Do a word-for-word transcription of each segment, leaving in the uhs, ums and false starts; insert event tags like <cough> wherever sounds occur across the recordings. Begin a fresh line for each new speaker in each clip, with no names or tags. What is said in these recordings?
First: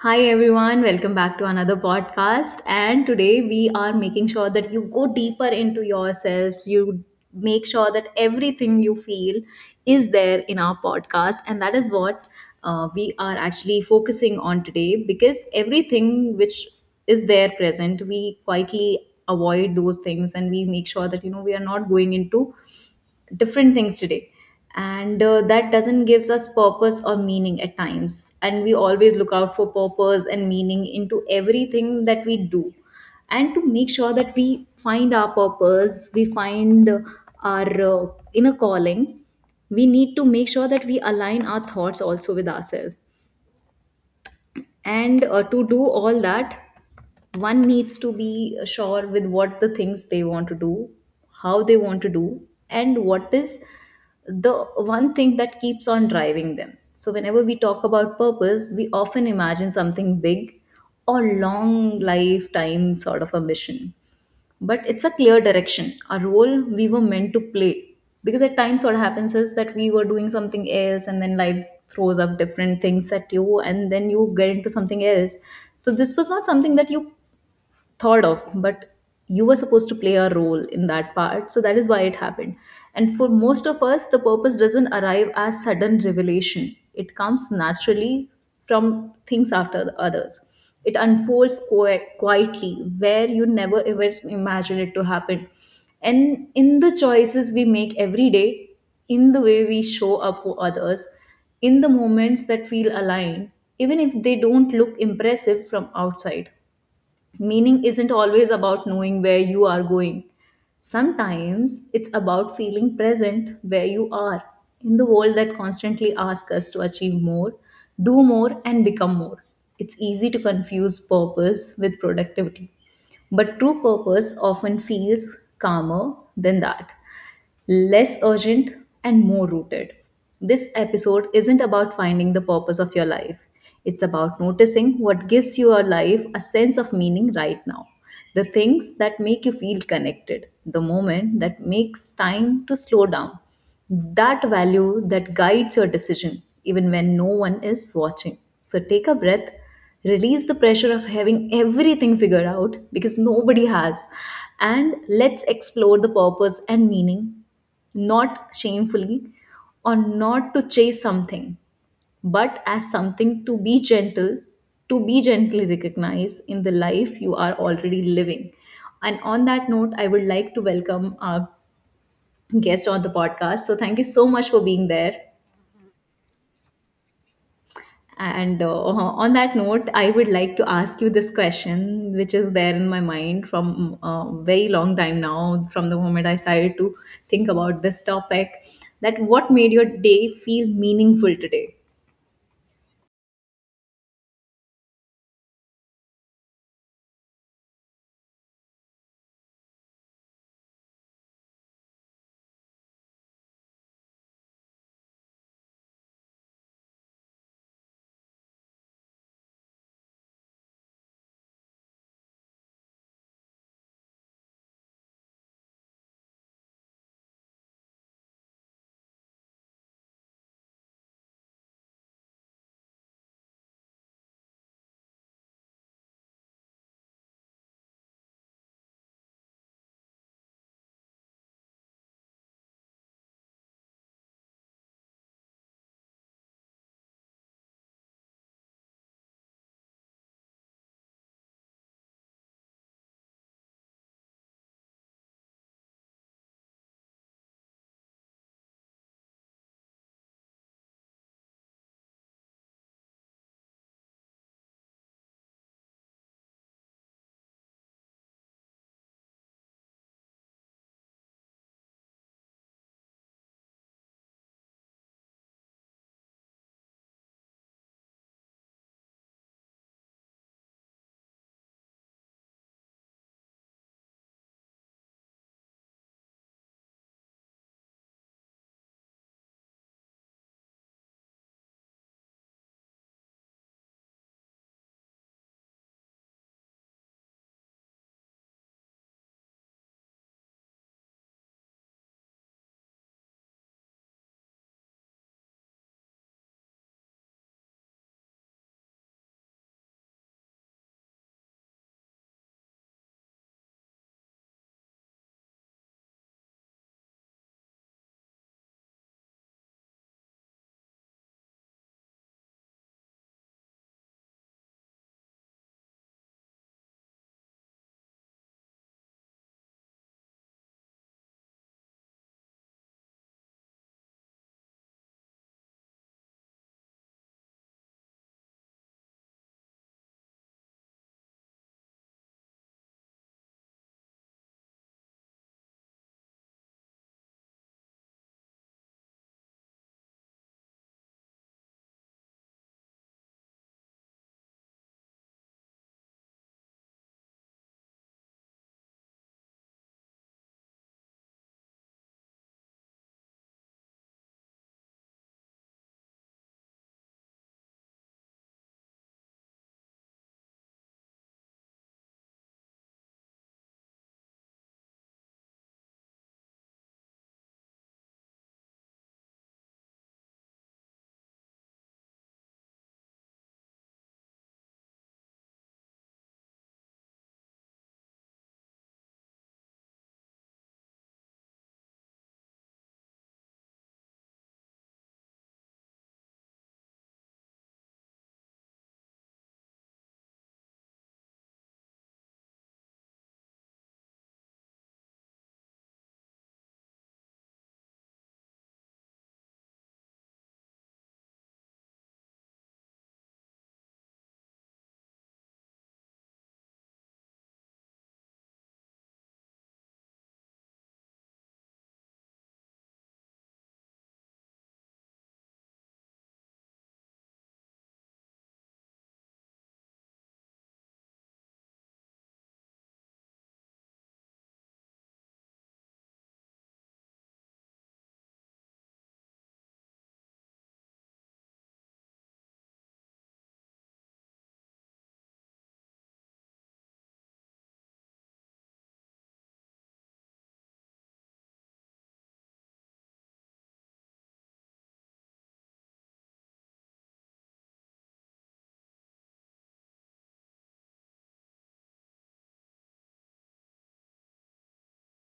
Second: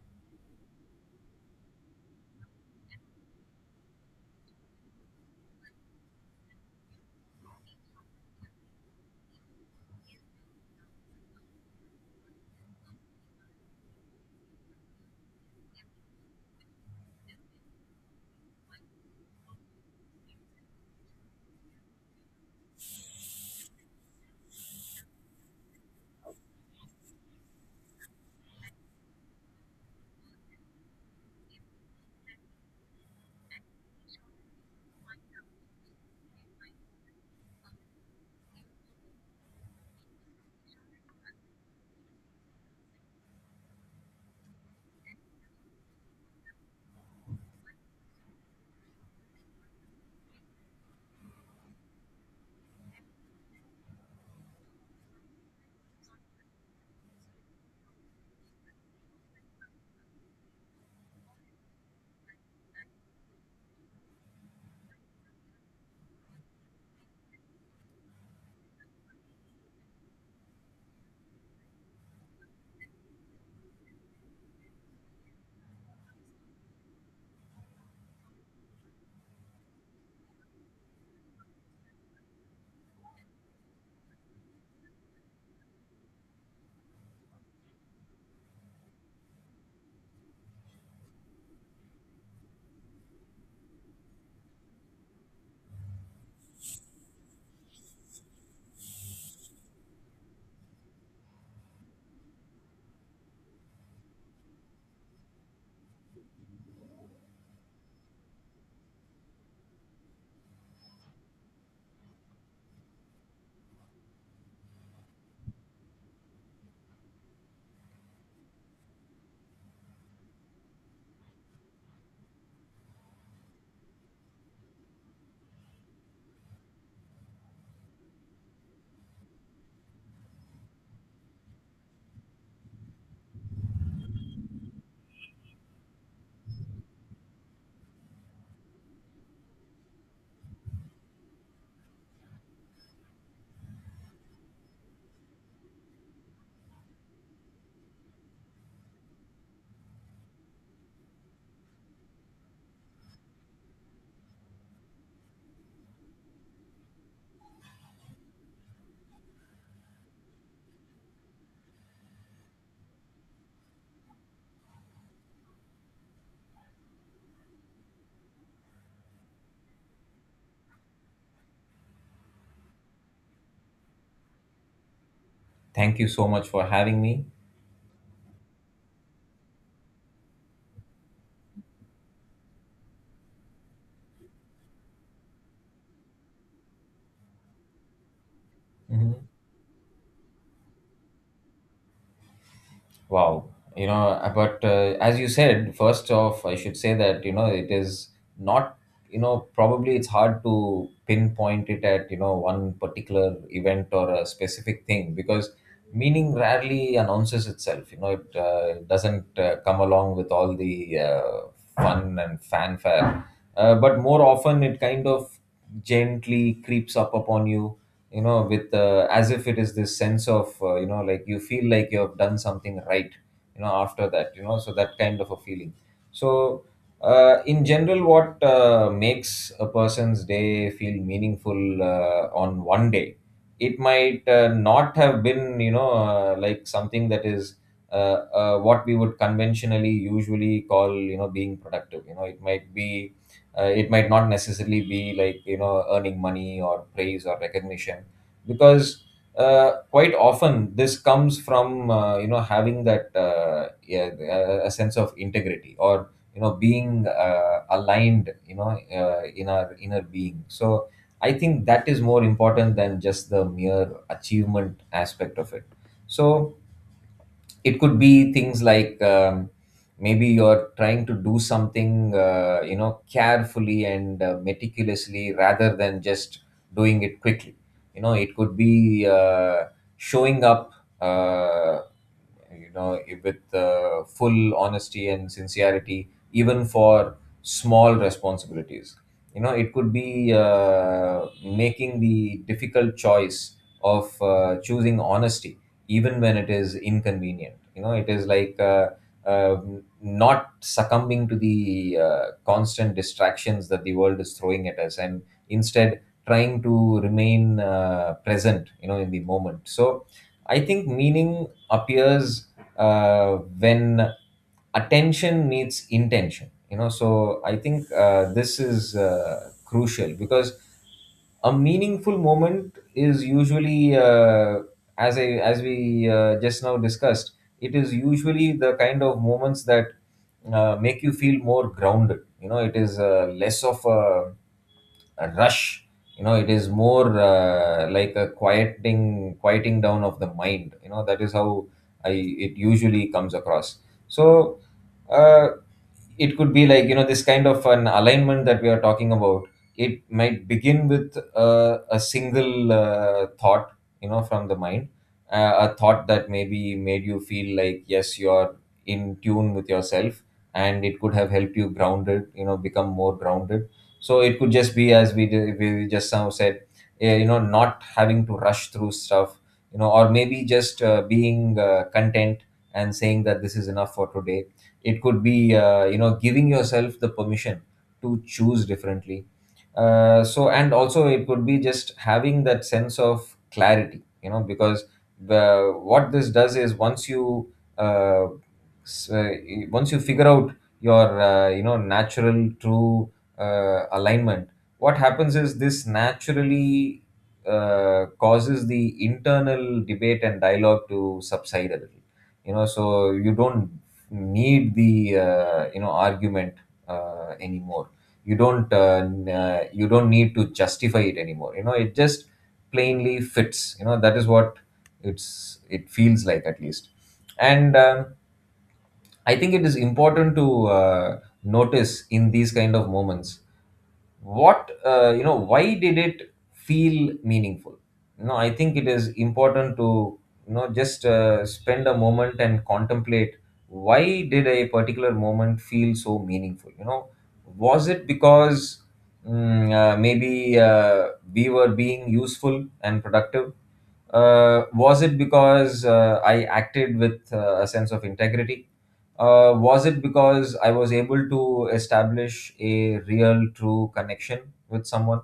Hi everyone, welcome back to another podcast. And today we are making sure that you go deeper into yourself, you make sure that everything you feel is there in our podcast. And that is what uh, we are actually focusing on today, because everything which is there present, we quietly avoid those things and we make sure that you know we are not going into different things today, and uh, that doesn't gives us purpose or meaning at times, and we always look out for purpose and meaning into everything that we do. And to make sure that we find our purpose, we find uh, our uh, inner calling, we need to make sure that we align our thoughts also with ourselves. And uh, to do all that, one needs to be sure with what the things they want to do, how they want to do, and what is the one thing that keeps on driving them. So, whenever we talk about purpose, we often imagine something big or long lifetime sort of a mission, but it's a clear direction, a role we were meant to play. Because at times what happens is that we were doing something else and then life throws up different things at you and then you get into something else. So this was not something that you thought of, but you were supposed to play a role in that part, so that is why it happened. And for most of us the purpose doesn't arrive as sudden revelation, it comes naturally from things after the others. It unfolds qui- quietly, where you never ever imagine it to happen, and in the choices we make every day, in the way we show up for others, in the moments that feel aligned, even if they don't look impressive from outside. Meaning isn't always about knowing where you are going. Sometimes it's about feeling present where you are, in the world that constantly asks us to achieve more, do more, and become more. It's easy to confuse purpose with productivity, but true purpose often feels calmer than that, less urgent and more rooted. This episode isn't about finding the purpose of your life. It's about noticing what gives your life a sense of meaning right now. The things that make you feel connected, the moment that makes time to slow down, that value that guides your decision, even when no one is watching. So take a breath, release the pressure of having everything figured out because nobody has, and let's explore the purpose and meaning, not shamefully or not to chase something, but as something to be gentle, to be gently recognized in the life you are already living. And on that note, I would like to welcome our guest on the podcast. So thank you so much for being there.
Thank you so much for having me.
And uh, on that note, I would like to ask you this question, which is there in my mind from a very long time now, from the moment I started to think about this topic,
Mhm.
that what made your day feel meaningful today?
Wow. You know, uh, but uh, as you said, first off, I should say that, you know, it is not, you know, probably it's hard to pinpoint it at, you know, one particular event or a specific thing because meaning rarely announces itself. You know, it uh, doesn't uh, come along with all the uh, fun and fanfare. Uh, but more often, it kind of gently creeps up upon you you know with uh, as if it is this sense of uh, you know like you feel like you have done something right you know after that, you know, so that kind of a feeling. So uh, in general, what uh, makes a person's day feel meaningful, uh, on one day it might uh, not have been, you know uh, like something that is uh, uh, what we would conventionally usually call, you know being productive. You know, it might be uh, it might not necessarily be like, you know earning money or praise or recognition, because uh, quite often this comes from, uh, you know having that, uh, yeah, a a sense of integrity or, you know being uh, aligned, you know uh, in our inner being. So I think that is more important than just the mere achievement aspect of it. So it could be things like, um, maybe you're trying to do something uh, you know carefully and uh, meticulously rather than just doing it quickly. You know, it could be uh, showing up uh, you know with uh, full honesty and sincerity even for small responsibilities. You know, it could be uh, making the difficult choice of uh, choosing honesty even when it is inconvenient. You know, it is like uh, um not succumbing to the uh, constant distractions that the world is throwing at us, and instead trying to remain uh, present, you know in the moment. So I think meaning appears uh, when attention meets intention. You know, so I think uh, this is uh, crucial, because a meaningful moment is usually, uh, as i as we uh, just now discussed, it is usually the kind of moments that uh, make you feel more grounded. You know, it is uh, less of a, a rush. You know, it is more uh, like a quieting quieting down of the mind. You know, that is how I it usually comes across. So uh, it could be like, you know this kind of an alignment that we are talking about. It might begin with uh, a single uh, thought, you know from the mind, uh, a thought that maybe made you feel like, yes, you're in tune with yourself, and it could have helped you grounded, you know become more grounded. So it could just be, as we did, we just now said, eh, you know not having to rush through stuff, you know or maybe just uh, being uh, content and saying that this is enough for today. It could be, uh, you know giving yourself the permission to choose differently. uh, so and also, it could be just having that sense of clarity, you know because the what this does is, once you uh, s- uh, once you figure out your, uh, you know natural true uh, alignment, what happens is this naturally uh, causes the internal debate and dialogue to subside a little. You know, so you don't need the, uh, you know argument uh, anymore. You don't uh, n- uh, you don't need to justify it anymore. You know, it just plainly fits. You know, that is what it's it feels like, at least. And um, I think it is important to uh, notice in these kind of moments what, uh, you know why did it feel meaningful. No, I think it is important to, you know just uh, spend a moment and contemplate why did a particular moment feel so meaningful. You know, was it because mm, uh, maybe uh, we were being useful and productive? uh, was it because uh, I acted with uh, a sense of integrity? uh, was it because I was able to establish a real, true connection with someone?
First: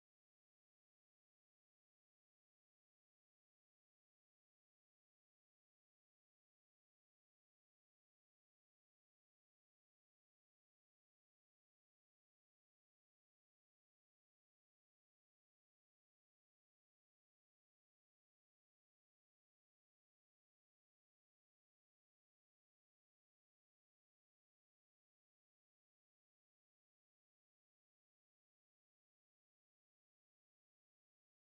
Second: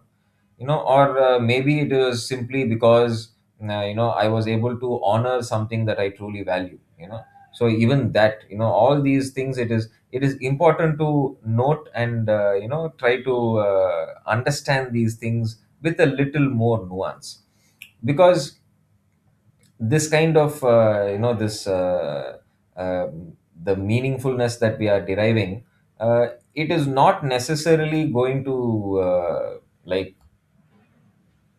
You know, or uh, maybe it was simply because, uh, you know, I was able to honor something that I truly value, you know. So even that, you know, all these things, it is it is important to note, and uh, you know try to uh, understand these things with a little more nuance, because this kind of, uh, you know this uh, um the meaningfulness that we are deriving, uh, it is not necessarily going to uh, like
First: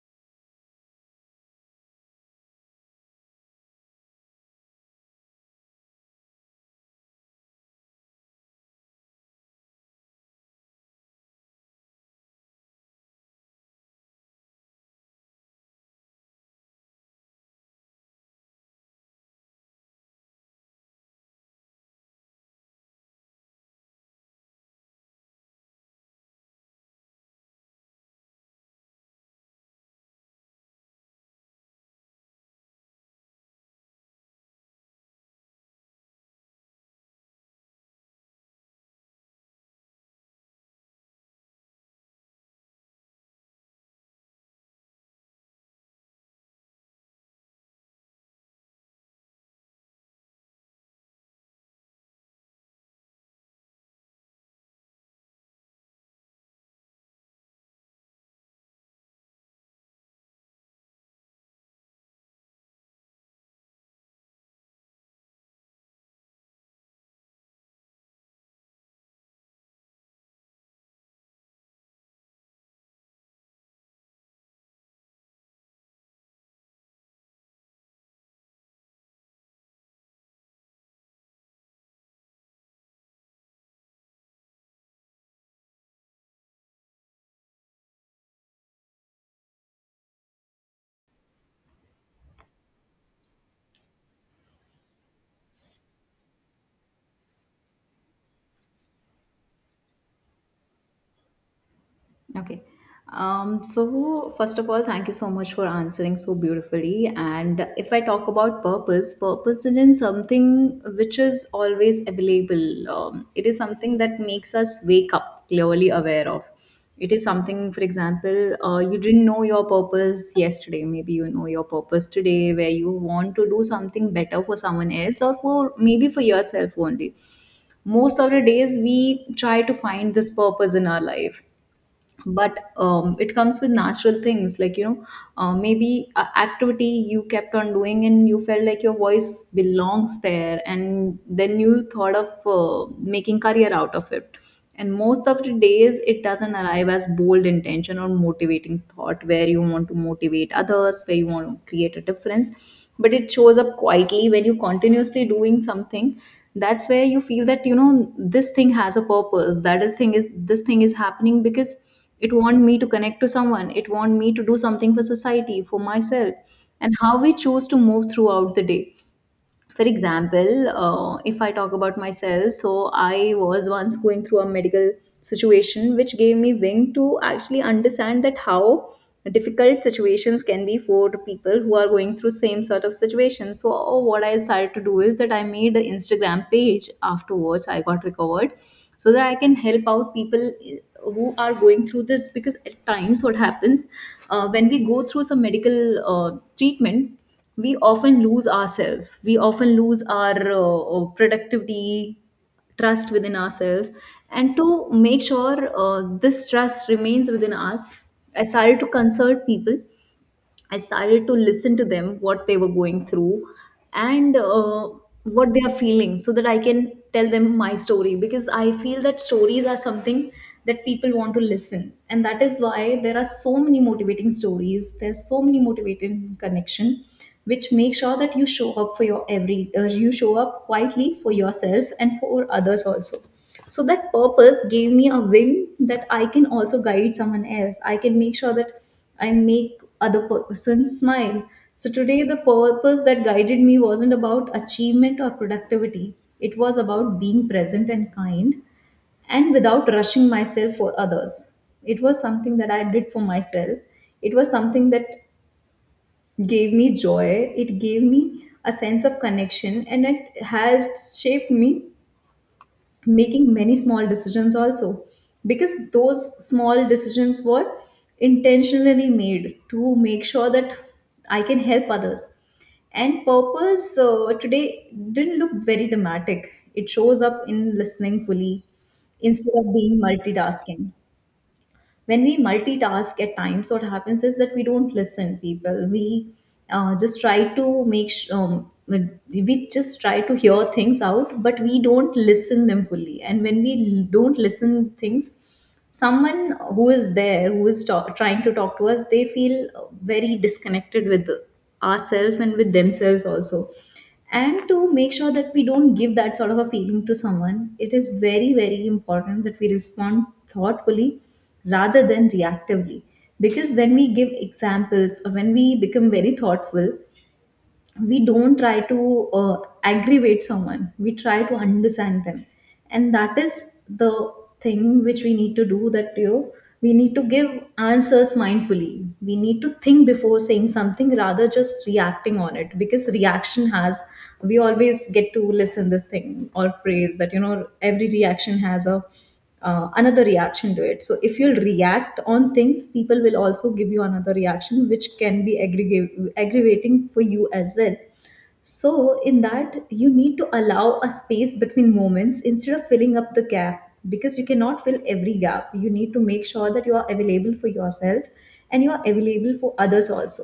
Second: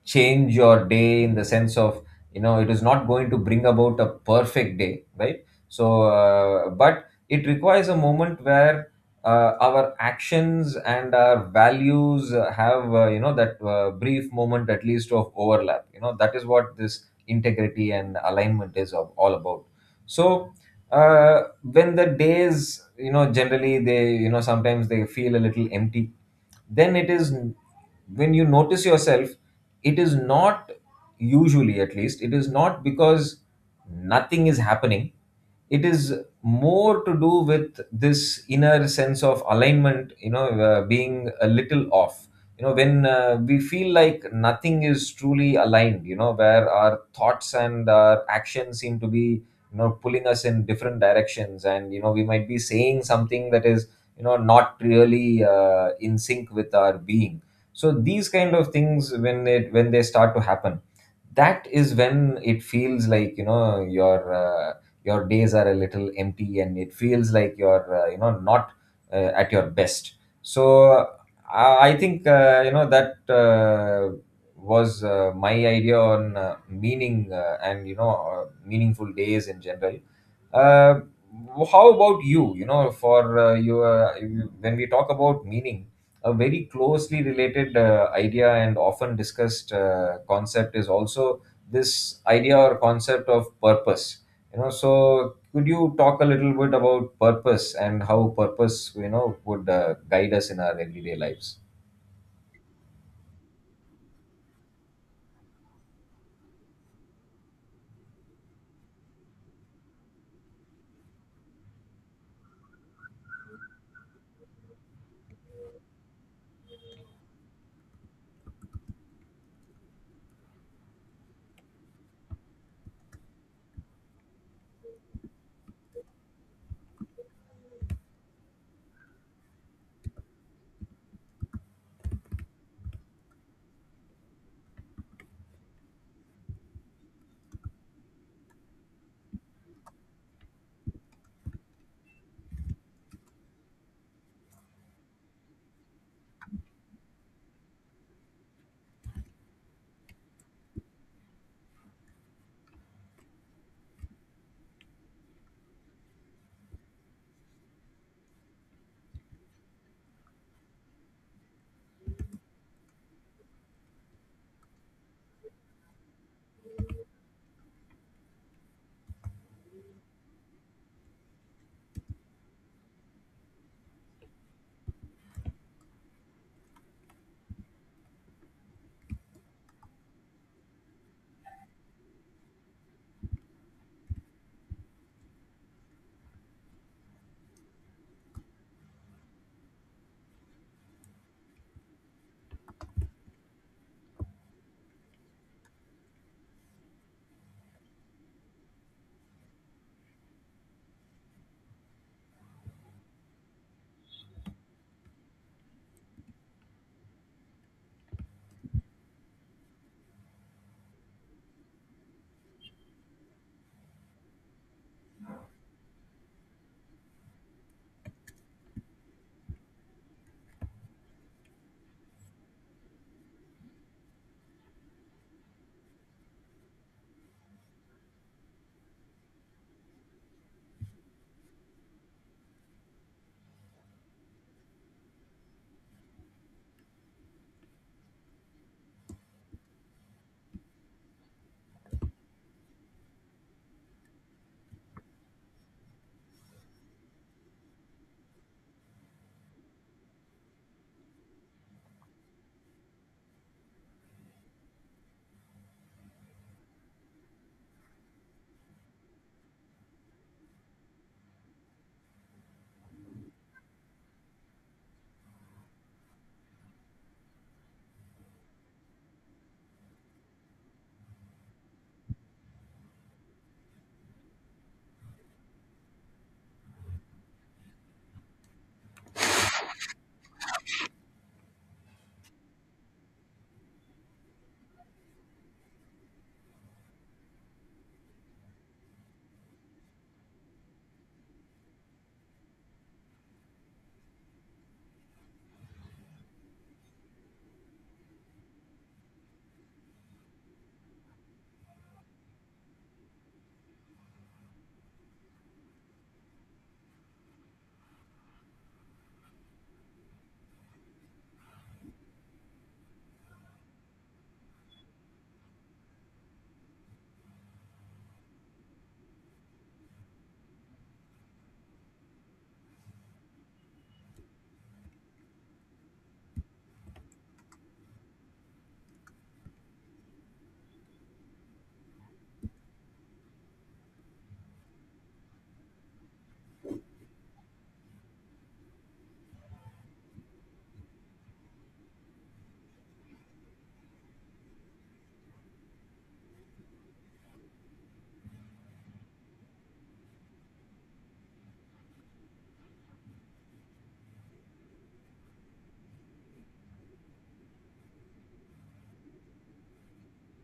change your day, in the sense of, you know it is not going to bring about a perfect day, right? So uh, but it requires a moment where uh, our actions and our values uh, have, uh, you know that uh, brief moment at least of overlap. You know, that is what this integrity and alignment is of, all about. So uh, when the days, you know generally they, you know sometimes they feel a little empty, then it is, when you notice yourself, it is not, usually, at least, it is not because nothing is happening. It is more to do with this inner sense of alignment, you know uh, being a little off. You know, when uh, we feel like nothing is truly aligned, you know where our thoughts and our actions seem to be, you know pulling us in different directions, and, you know we might be saying something that is, you know not really uh, in sync with our being. So these kind of things, when it when they start to happen, that is when it feels like, you know your uh, your days are a little empty, and it feels like you're uh, you know not uh, at your best. So I I think, uh, you know that uh, was uh, my idea on uh, meaning, uh, and, you know uh, meaningful days in general. uh, how about you? You know, for, uh, your you, when we talk about meaning, a very closely related uh, idea and often discussed uh, concept is also this idea or concept of purpose. You know, so could you talk a little bit about purpose, and how purpose, you know would uh, guide us in our everyday lives?
Okay. Um, so first of all, thank you so much for answering so beautifully. And if I talk about purpose, purpose is something which is always available. Um, it is something that makes us wake up clearly aware of. It is something, for example, uh, you didn't know your purpose yesterday. Maybe you know your purpose today, where you want to do something better for someone else or for maybe for yourself only. Most of the days, we try to find this purpose in our life, but um, it comes with natural things, like you know uh, maybe a activity you kept on doing and you felt like your voice belongs there, and then you thought of uh, making career out of it. And most of the days it doesn't arrive as bold intention or motivating thought where you want to motivate others, where you want to create a difference, but it shows up quietly when you continuously doing something. That's where you feel that you know this thing has a purpose, that is thing is this thing is happening because it want me to connect to someone, it want me to do something for society, for myself, and how we choose to move throughout the day. For example, uh, if I talk about myself, so I was once going through a medical situation, which gave me wing to actually understand that how difficult situations can be for the people who are going through same sort of situations. So what I decided to do is that I made an Instagram page afterwards I got recovered, so that I can help out people uh, who are going through this. Because at times what happens, uh, when we go through some medical uh, treatment, we often lose ourselves, we often lose our uh, uh, productivity, trust within ourselves. And to make sure uh, this trust remains within us, I started to consult people, I started to listen to them, what they were going through, and uh, what they are feeling, so that I can tell them my story. Because I feel that stories are something that people want to listen, and that is why there are so many motivating stories. There's so many motivating connection, which make sure that you show up for your every, uh, you show up quietly for yourself and for others also. So that purpose gave me a wing that I can also guide someone else. I can make sure that I make other person smile. So today, the purpose that guided me wasn't about achievement or productivity. It was about being present and kind, and without rushing myself for others. It was something that I did for myself. It was something that gave me joy. It gave me a sense of connection and it has shaped me, making many small decisions also, because those small decisions were intentionally made to make sure that I can help others. And purpose uh, today didn't look very dramatic. It shows up in listening fully instead of being multitasking. When we multitask, at times what happens is that we don't listen people, we uh, just try to make sh- um, we just try to hear things out, but we don't listen them fully. And when we don't listen things, someone who is there who is ta- trying to talk to us, they feel very disconnected with ourselves and with themselves also. And to make sure that we don't give that sort of a feeling to someone, it is very very important that we respond thoughtfully rather than reactively. Because when we give examples or when we become very thoughtful, we don't try to uh, aggravate someone, we try to understand them. And that is the thing which we need to do, that you know we need to give answers mindfully, we need to think before saying something rather just reacting on it. Because reaction has, we always get to listen this thing or phrase that you know every reaction has a uh, another reaction to it. So if you'll react on things, people will also give you another reaction, which can be aggregate, aggravating for you as well. So in that, you need to allow a space between moments instead of filling up the gap, because you cannot fill every gap. You need to make sure that you are available for yourself and you are available for others also.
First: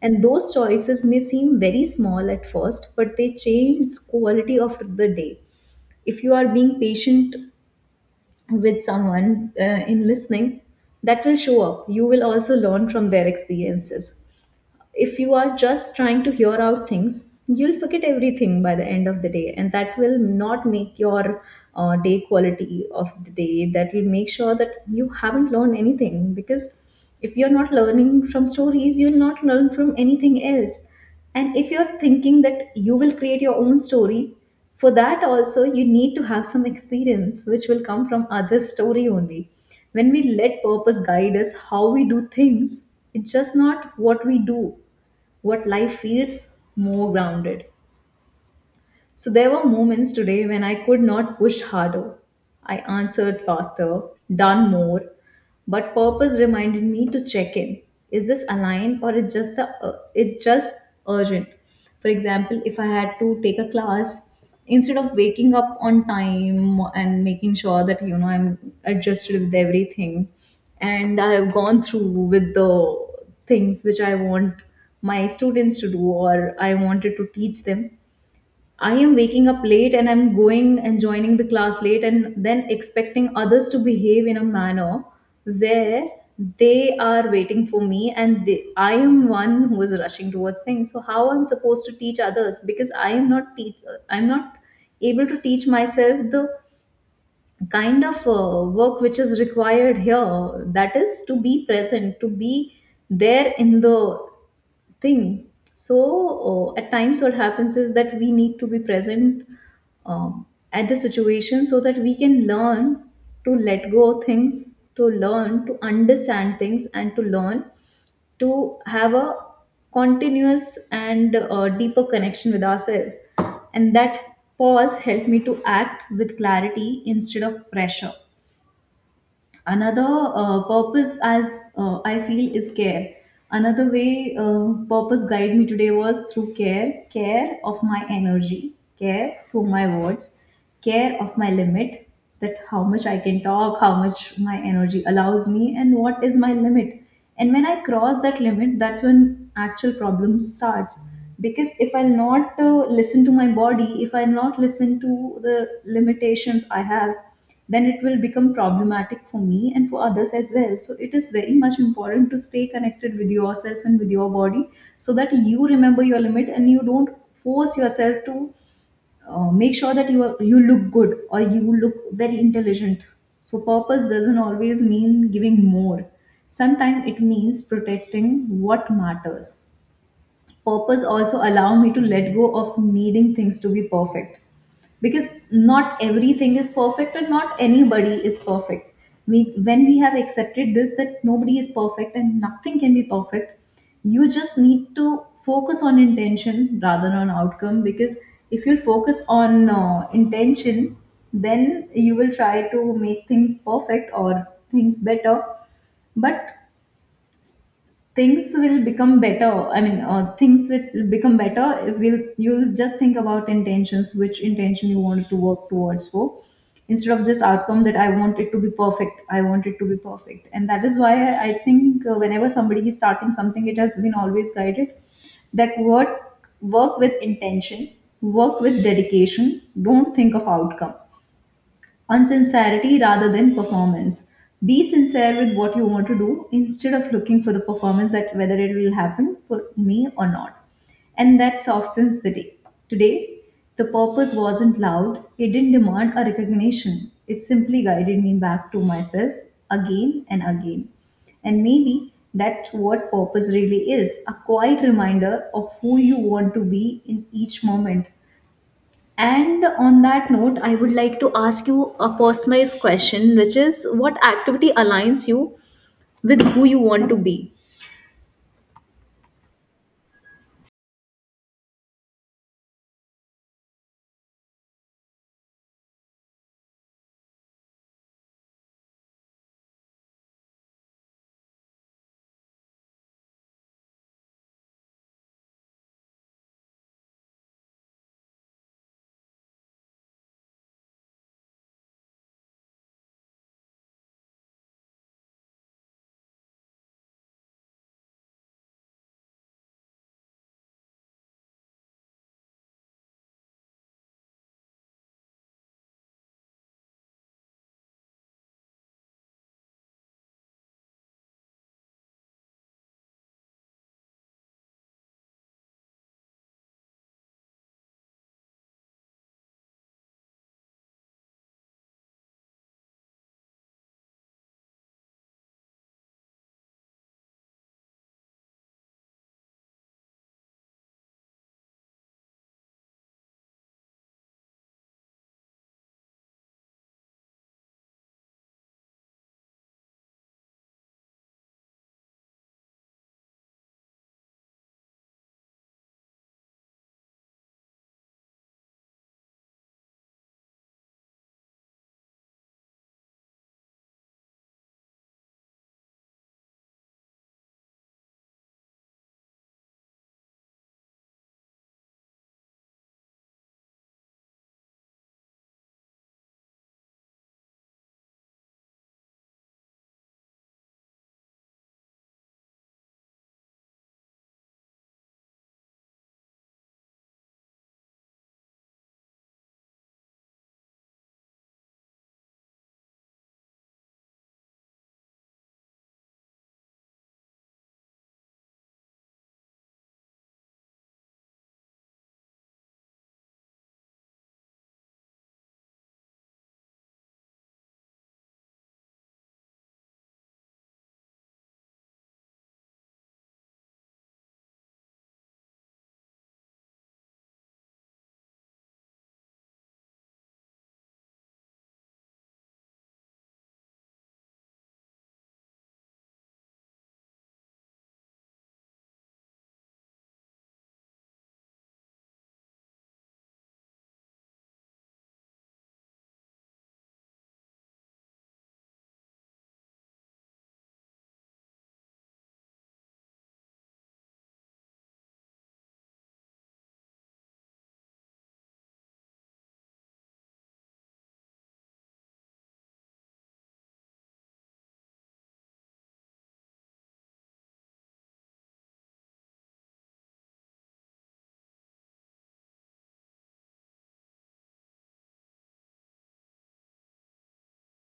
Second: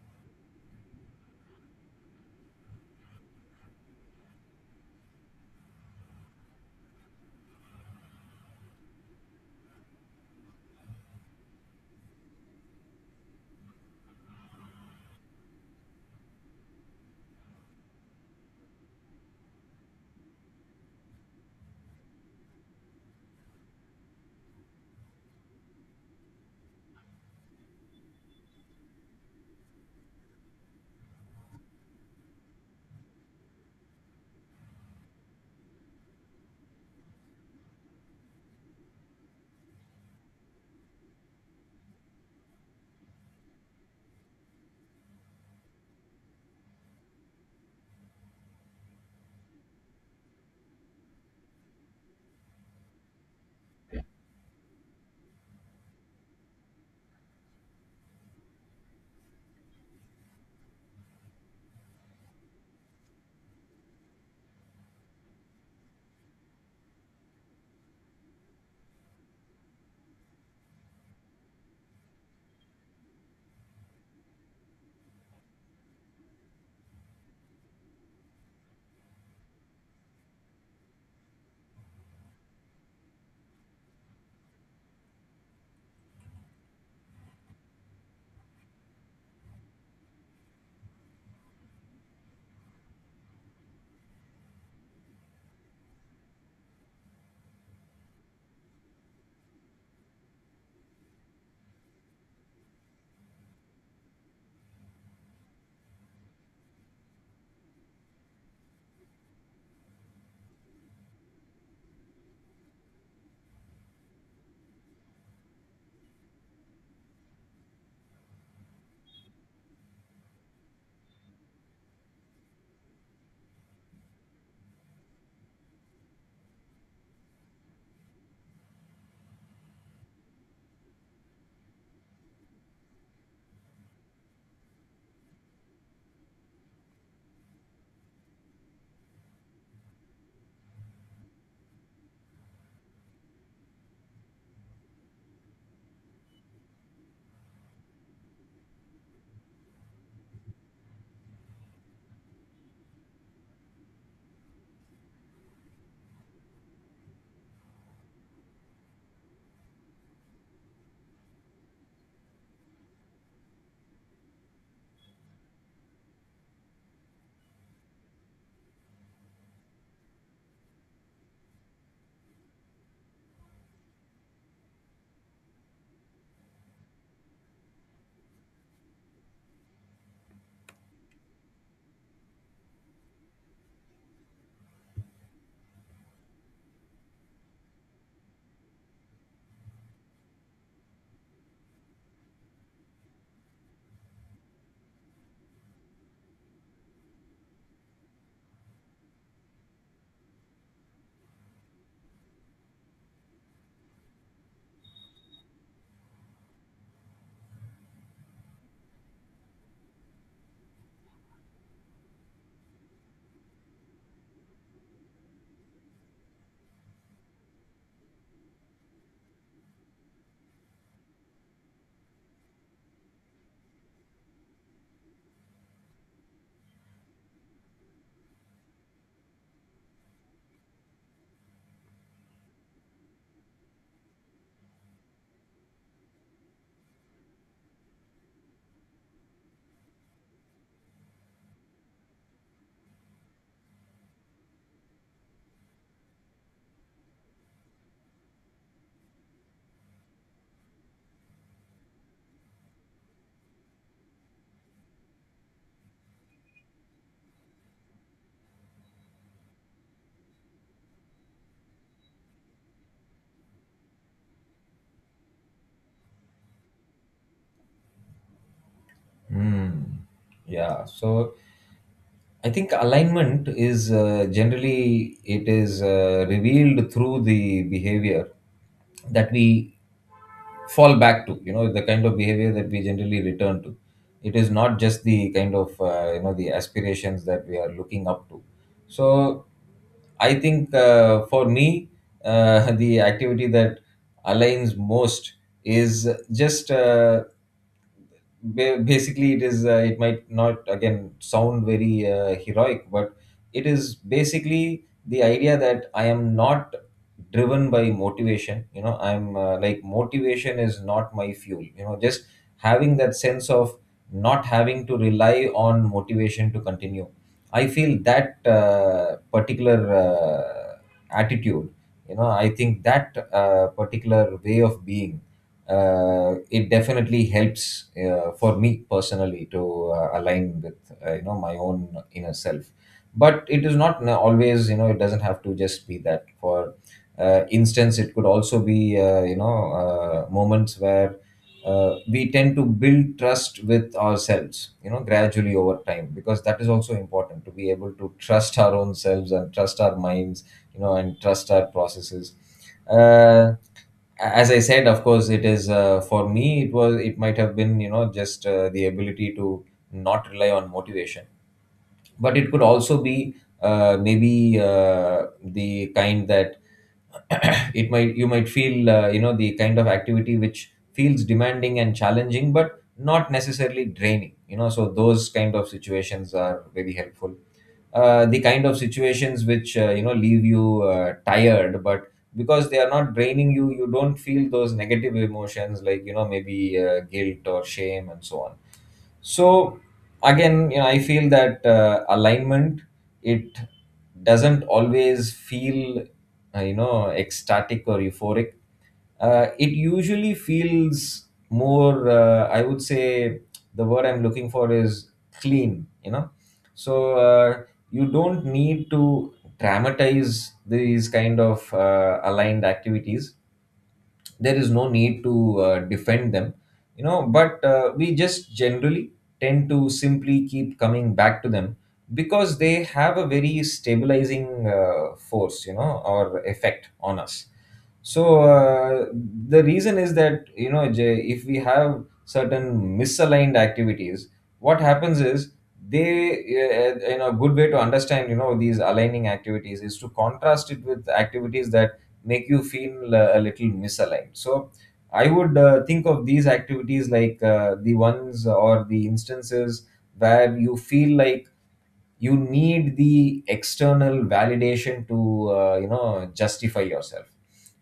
And those choices may seem very small at first, but they change quality of the day. If you are being patient with someone uh, in listening, that will show up, you will also learn from their experiences. If you are just trying to hear out things, you'll forget everything by the end of the day, and that will not make your uh, day quality of the day. That will make sure that you haven't learned anything, because if you're not learning from stories, you'll not learn from anything else. And if you're thinking that you will create your own story, for that also you need to have some experience which will come from other story only. When we let purpose guide us how we do things, it's just not what we do, what life feels more grounded. So there were moments today when I could not push harder, I answered faster, done more, but purpose reminded me to check in. Is this aligned or it just the uh, it just urgent? For example, if I had to take a class, instead of waking up on time and making sure that you know I'm adjusted with everything, and I have gone through with the things which I want my students to do or I wanted to teach them, I am waking up late and I'm going and joining the class late and then expecting others to behave in a manner where they are waiting for me and they, I am one who is rushing towards things. So how I'm supposed to teach others? Because I am not teach, I'm not able to teach myself the kind of uh, work which is required here, that is to be present, to be there in the thing. So uh, at times, what happens is that we need to be present um, at the situation so that we can learn to let go of things, to learn to understand things, and to learn to have a continuous and uh, deeper connection with ourselves. And that pause helped me to act with clarity instead of pressure. Another uh, purpose, as uh, I feel, is care. Another way uh, purpose guide me today was through care, care of my energy, care for my words, care of my limit, that how much I can talk, how much my energy allows me, and what is my limit. And when I cross that limit, that's when actual problem starts, because if I'll not uh, listen to my body, if I'll not listen to the limitations I have, then it will become problematic for me and for others as well. So it is very much important to stay connected with yourself and with your body so that you remember your limit and you don't force yourself to uh, make sure that you are, you look good or you look very intelligent. So purpose doesn't always mean giving more. Sometimes it means protecting what matters. Purpose also allow me to let go of needing things to be perfect, because not everything is perfect and not anybody is perfect. We, when we have accepted this that nobody is perfect and nothing can be perfect, you just need to focus on intention rather than on outcome. Because if you focus on uh, intention, then you will try to make things perfect, or things better, but things will become better. I mean uh, things will become better if we'll you'll just think about intentions, which intention you wanted to work towards for, instead of just outcome that I want it to be perfect, I want it to be perfect. And that is why I think uh, whenever somebody is starting something, it has been always guided that work, work with intention, work with dedication, don't think of outcome. Unsincerity, rather than performance. Be sincere with what you want to do instead of looking for the performance, that whether it will happen for me or not. And that softens the day. Today, the purpose wasn't loud, it didn't demand a recognition. It simply guided me back to myself, again and again. And maybe that's what purpose really is, a quiet reminder of who you want to be in each moment. And on that note, I would like to ask you a personalized question, which is what activity aligns you with who you want to be?
Hmm. Yeah, so I think alignment is, uh, generally, it is uh, revealed through the behavior that we fall back to. You know, the kind of behavior that we generally return to. It is not just the kind of, uh, you know the aspirations that we are looking up to. So I think uh, for me, uh, <laughs> the activity that aligns most is just uh, ba- basically it is uh, it might not again sound very uh, heroic, but it is basically the idea that I am not driven by motivation. You know, I'm uh, like motivation is not my fuel. You know, just having that sense of not having to rely on motivation to continue. I feel that uh, particular uh, attitude, you know I think that uh, particular way of being, uh, it definitely helps uh, for me personally, to uh, align with, uh, you know my own inner self. But it is not n- always, you know it doesn't have to just be that. For uh, instance, it could also be, uh, you know uh, moments where uh, we tend to build trust with ourselves, you know gradually over time, because that is also important, to be able to trust our own selves and trust our minds, you know and trust our processes. Uh, as I said, of course, it is, uh, for me, it was, it might have been, you know just uh, the ability to not rely on motivation. But it could also be uh, maybe uh, the kind that <clears throat> it might, you might feel, uh, you know the kind of activity which feels demanding and challenging but not necessarily draining. You know, so those kind of situations are very helpful. uh, the kind of situations which, uh, you know leave you uh, tired, but because they are not draining you, you don't feel those negative emotions, like, you know maybe uh, guilt or shame and so on. So again, you know I feel that uh, alignment, it doesn't always feel uh, you know ecstatic or euphoric. uh, it usually feels more uh, I would say, the word I'm looking for is clean, you know. So uh, you don't need to dramatize these kind of uh, aligned activities. There is no need to uh, defend them. You know, but uh, we just generally tend to simply keep coming back to them, because they have a very stabilizing uh, force, you know or effect on us. So uh, the reason is that, you know, Jay, if we have certain misaligned activities, what happens is they uh, you know a good way to understand you know these aligning activities is to contrast it with activities that make you feel uh, a little misaligned. So I would uh, think of these activities like uh, the ones or the instances where you feel like you need the external validation to uh, you know justify yourself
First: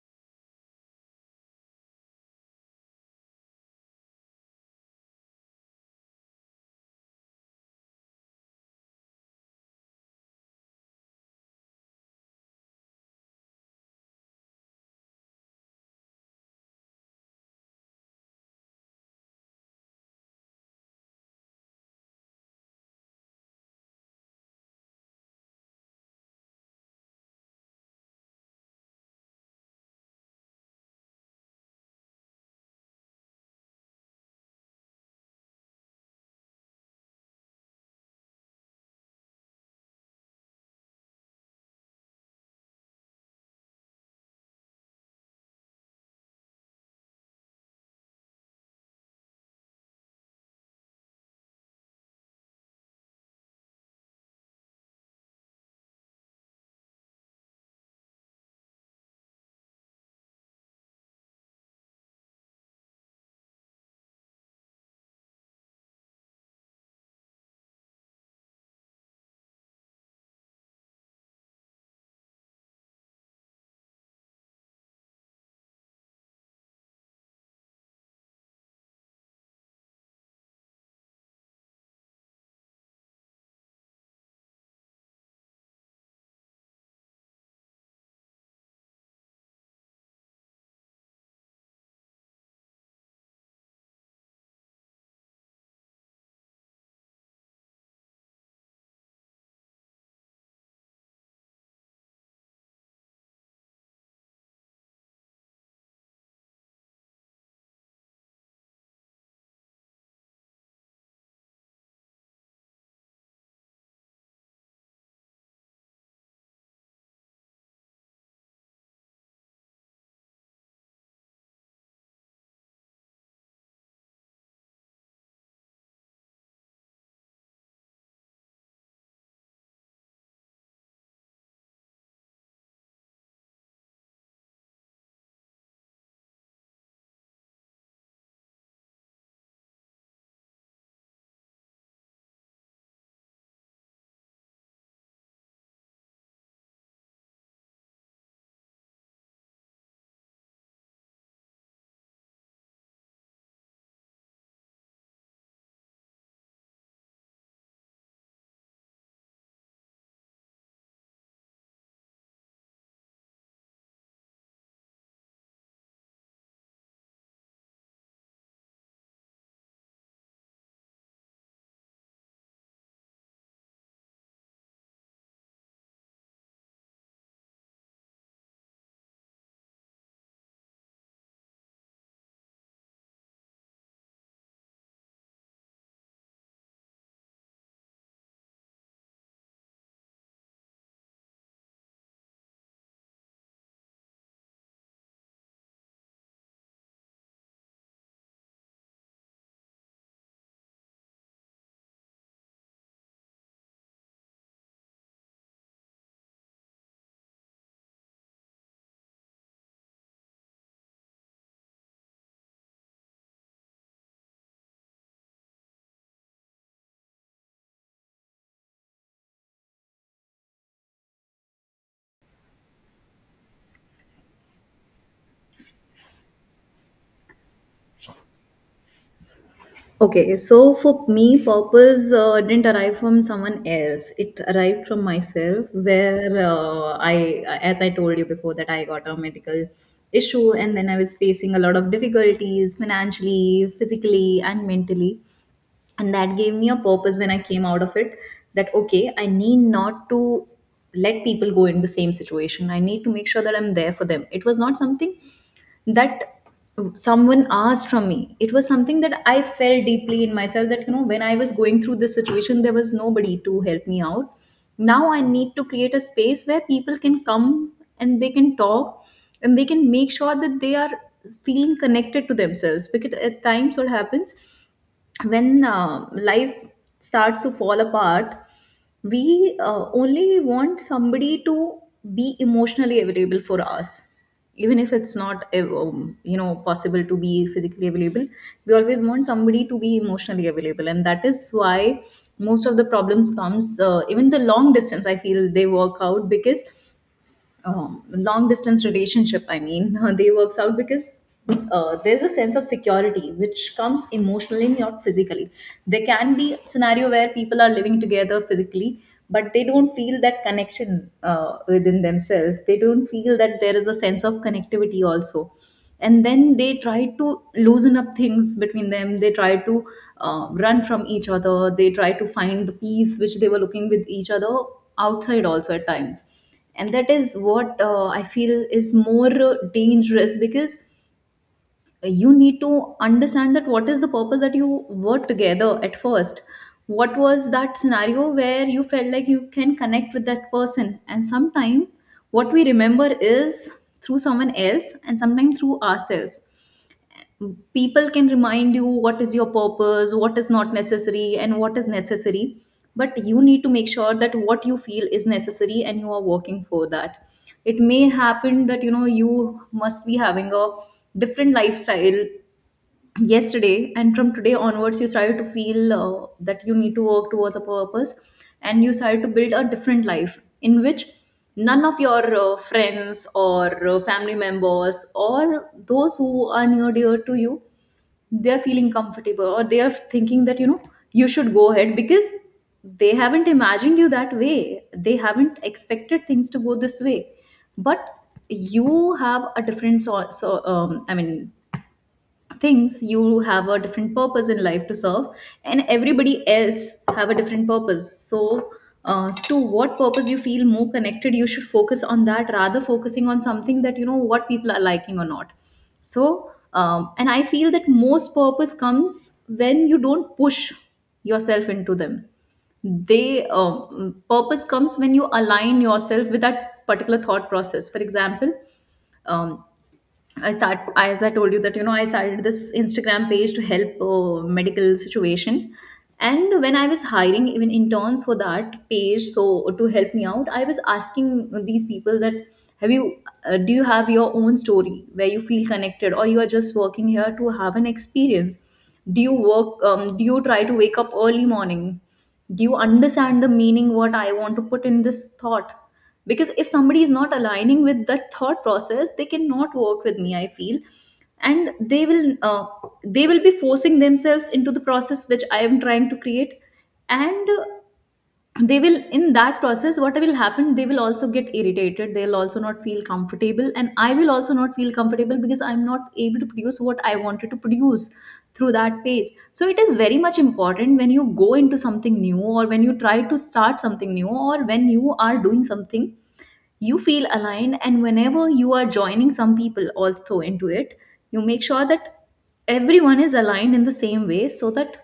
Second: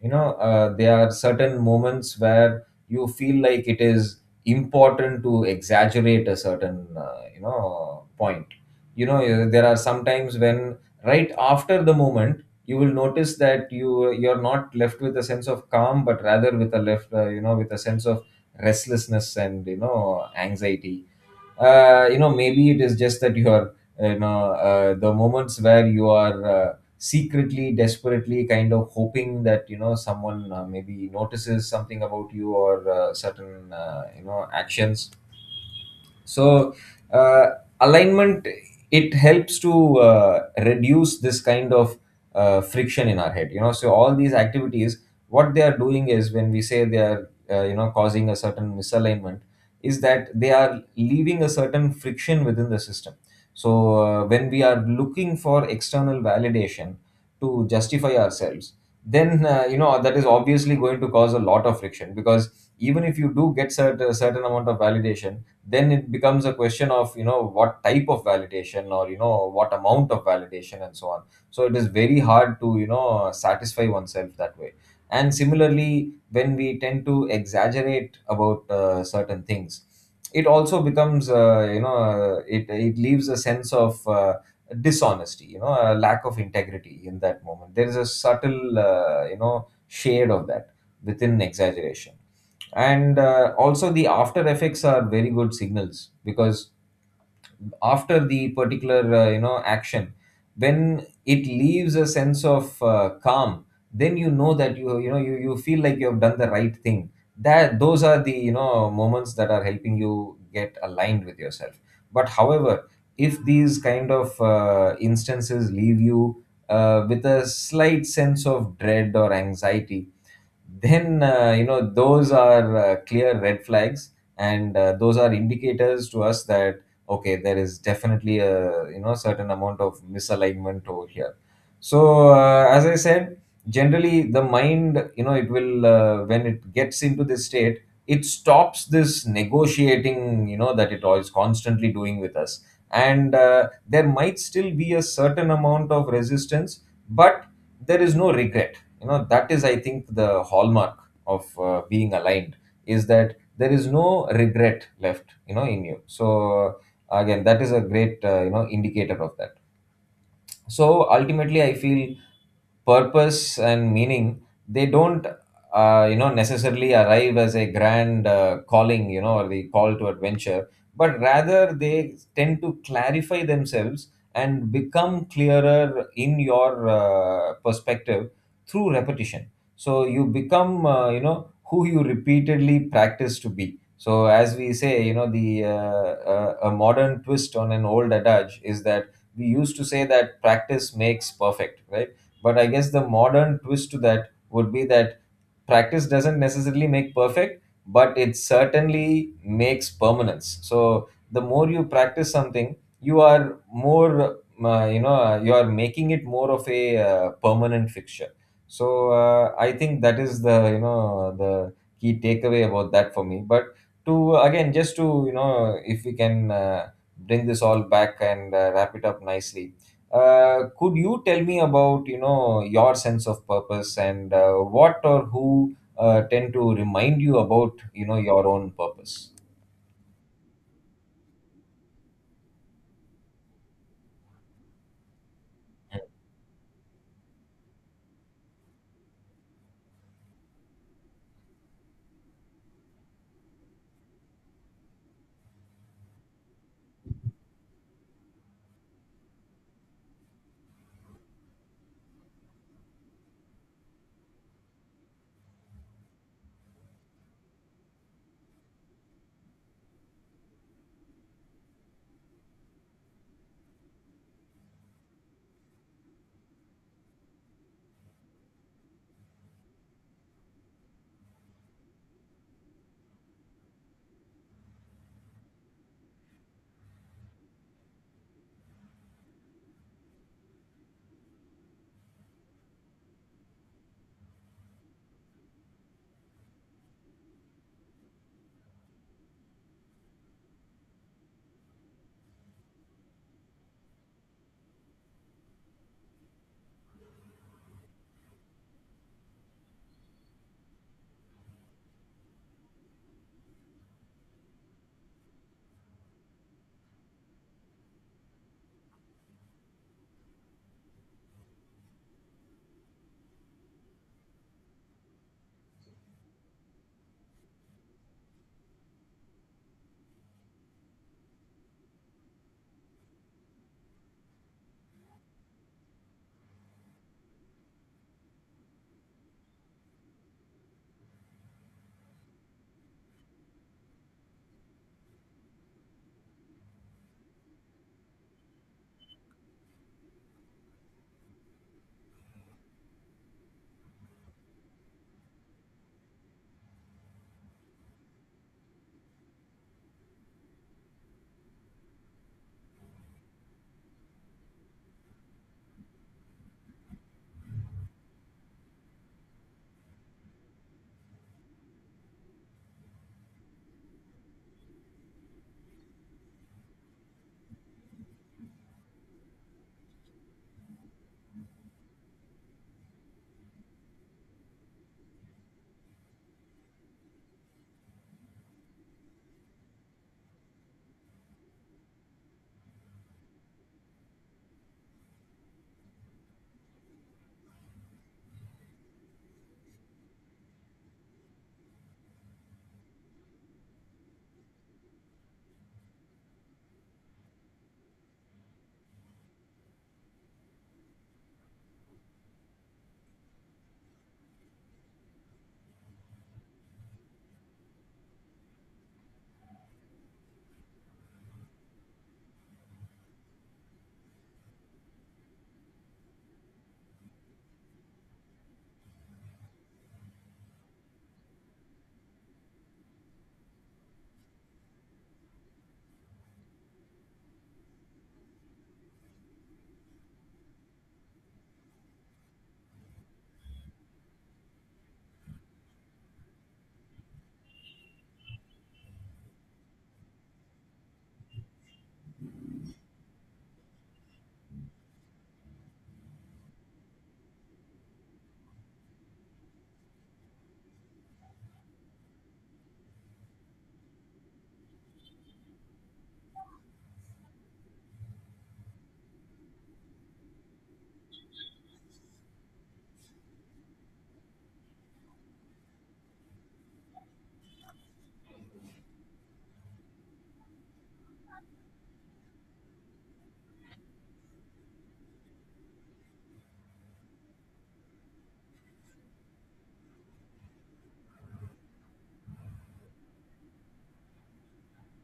you know uh, There are certain moments where you feel like it is important to exaggerate a certain uh, you know point you know uh, There are sometimes when, right after the moment, you will notice that you you're not left with a sense of calm but rather with a left uh, you know with a sense of restlessness and you know anxiety. Uh, you know maybe it is just that you are uh, you know uh, the moments where you are uh, secretly, desperately kind of hoping that you know someone uh, maybe notices something about you, or uh, certain uh, you know actions. so uh, Alignment, it helps to uh, reduce this kind of uh, friction in our head you know so all these activities, what they are doing is when we say they are uh, you know causing a certain misalignment is that they are leaving a certain friction within the system. So uh, when we are looking for external validation to justify ourselves, then uh, you know that is obviously going to cause a lot of friction because even if you do get cert- a certain amount of validation, then it becomes a question of you know what type of validation or you know what amount of validation and so on. So it is very hard to you know satisfy oneself that way. And similarly, when we tend to exaggerate about uh, certain things, it also becomes uh, you know uh, it it leaves a sense of uh, dishonesty you know a lack of integrity. In that moment there is a subtle uh, you know shade of that within exaggeration. And uh, also the after effects are very good signals, because after the particular uh, you know action, when it leaves a sense of uh, calm, then you know that you you know you, you feel like you have done the right thing. That those are the you know moments that are helping you get aligned with yourself. But however, if these kind of uh, instances leave you uh, with a slight sense of dread or anxiety, then uh, you know those are uh, clear red flags, and uh, those are indicators to us that, okay, there is definitely a you know certain amount of misalignment over here. So uh, as I said, generally the mind, you know it will uh, when it gets into this state, it stops this negotiating, you know that it is constantly doing with us. And uh, there might still be a certain amount of resistance, but there is no regret, you know that is, I think, the hallmark of uh, being aligned is that there is no regret left you know in you. So uh, again, that is a great uh, you know indicator of that. So ultimately I feel purpose and meaning, they don't uh, you know necessarily arrive as a grand uh, calling, you know or the call to adventure, but rather they tend to clarify themselves and become clearer in your uh, perspective through repetition. So you become uh, you know who you repeatedly practice to be. So as we say, you know the uh, uh, a modern twist on an old adage is that we used to say that practice makes perfect, right? But I guess the modern twist to that would be that practice doesn't necessarily make perfect, but it certainly makes permanence. So the more you practice something, you are more uh, you know you are making it more of a uh, permanent fixture. So uh, I think that is the you know the key takeaway about that for me. But to again, just to you know if we can uh, bring this all back and uh, wrap it up nicely, uh, could you tell me about you know your sense of purpose and uh, what or who uh, tend to remind you about you know your own purpose?
Okay, so for me, purpose uh, didn't arrive from someone else. It arrived from myself, where uh, I, as I told you before, that I got a medical issue and then I was facing a lot of difficulties financially, physically, and mentally. And that gave me a purpose when I came out of it, that okay, I need not to let people go in the same situation. I need to make sure that I'm there for them. It was not something that someone asked from me. It was something that I felt deeply in myself, that you know when I was going through this situation, there was nobody to help me out. Now I need to create a space where people can come and they can talk and they can make sure that they are feeling connected to themselves. Because at times, what happens when uh, life starts to fall apart, we uh, only want somebody to be emotionally available for us, even if it's not uh, um, you know possible to be physically available. We always want somebody to be emotionally available, and that is why most of the problems comes. Uh, even the long distance, I feel they work out, because um, long distance relationship, i mean <laughs> they works out because uh, there's a sense of security which comes emotionally, not physically. There can be scenario where people are living together physically, but they don't feel that connection uh, within themselves. They don't feel that there is a sense of connectivity also, and then they try to loosen up things between them. They try to uh, run from each other. They try to find the peace which they were looking with each other outside also at times. And that is what uh, I feel is more uh, dangerous, because you need to understand that what is the purpose that you were together at first, what was that scenario where you felt like you can connect with that person. And sometimes what we remember is through someone else, and sometimes through ourselves. People can remind you what is your purpose, what is not necessary and what is necessary, but you need to make sure that what you feel is necessary and you are working for that. It may happen that you know you must be having a different lifestyle yesterday, and from today onwards you started to feel uh, that you need to work towards a purpose, and you started to build a different life in which none of your uh, friends or uh, family members or those who are near dear to you, they're feeling comfortable or they are thinking that you know you should go ahead, because they haven't imagined you that way, they haven't expected things to go this way. But you have a different, so, so um, I mean things you have a different purpose in life to serve, and everybody else have a different purpose. So uh, to what purpose you feel more connected, you should focus on that, rather focusing on something that you know what people are liking or not. So um, and I feel that most purpose comes when you don't push yourself into them. They um, Purpose comes when you align yourself with that particular thought process. For example, um, I start as I told you that you know I started this Instagram page to help uh, medical situation, and when I was hiring even interns for that page, so to help me out, I was asking these people that have you uh, do you have your own story where you feel connected, or you are just working here to have an experience? Do you work? Um, do you try to wake up early morning? Do you understand the meaning what I want to put in this thought? Because if somebody is not aligning with that thought process, they cannot work with me, I feel. And they will uh, they will be forcing themselves into the process which I am trying to create. And uh, they will, in that process, what will happen, they will also get irritated, they'll also not feel comfortable, and I will also not feel comfortable, because I'm not able to produce what I wanted to produce through that page. So it is very much important when you go into something new, or when you try to start something new, or when you are doing something, you feel aligned. And whenever you are joining some people also into it, you make sure that everyone is aligned in the same way, so that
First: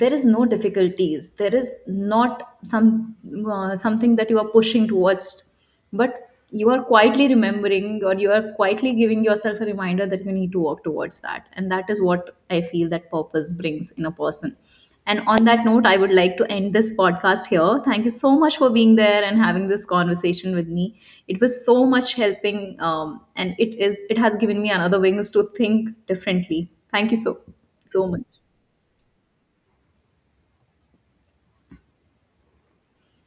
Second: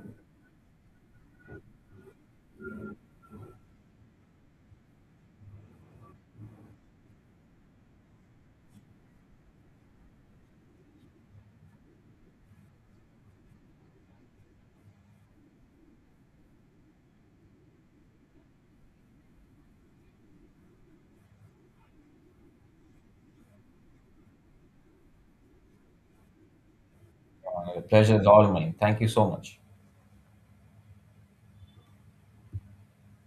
there is no difficulties, there is not some uh, something that you are pushing towards, but you are quietly remembering, or you are quietly giving yourself a reminder that you need to work towards that. And that is what I feel that purpose brings in a person. And on that note, I would like to end this podcast here. Thank you so much for being there and having this conversation with me. It was so much helping, um, and it is it has given me another wings to think differently. Thank you so
Uh,
so
pleasure is
much.
all mine. Thank you so much.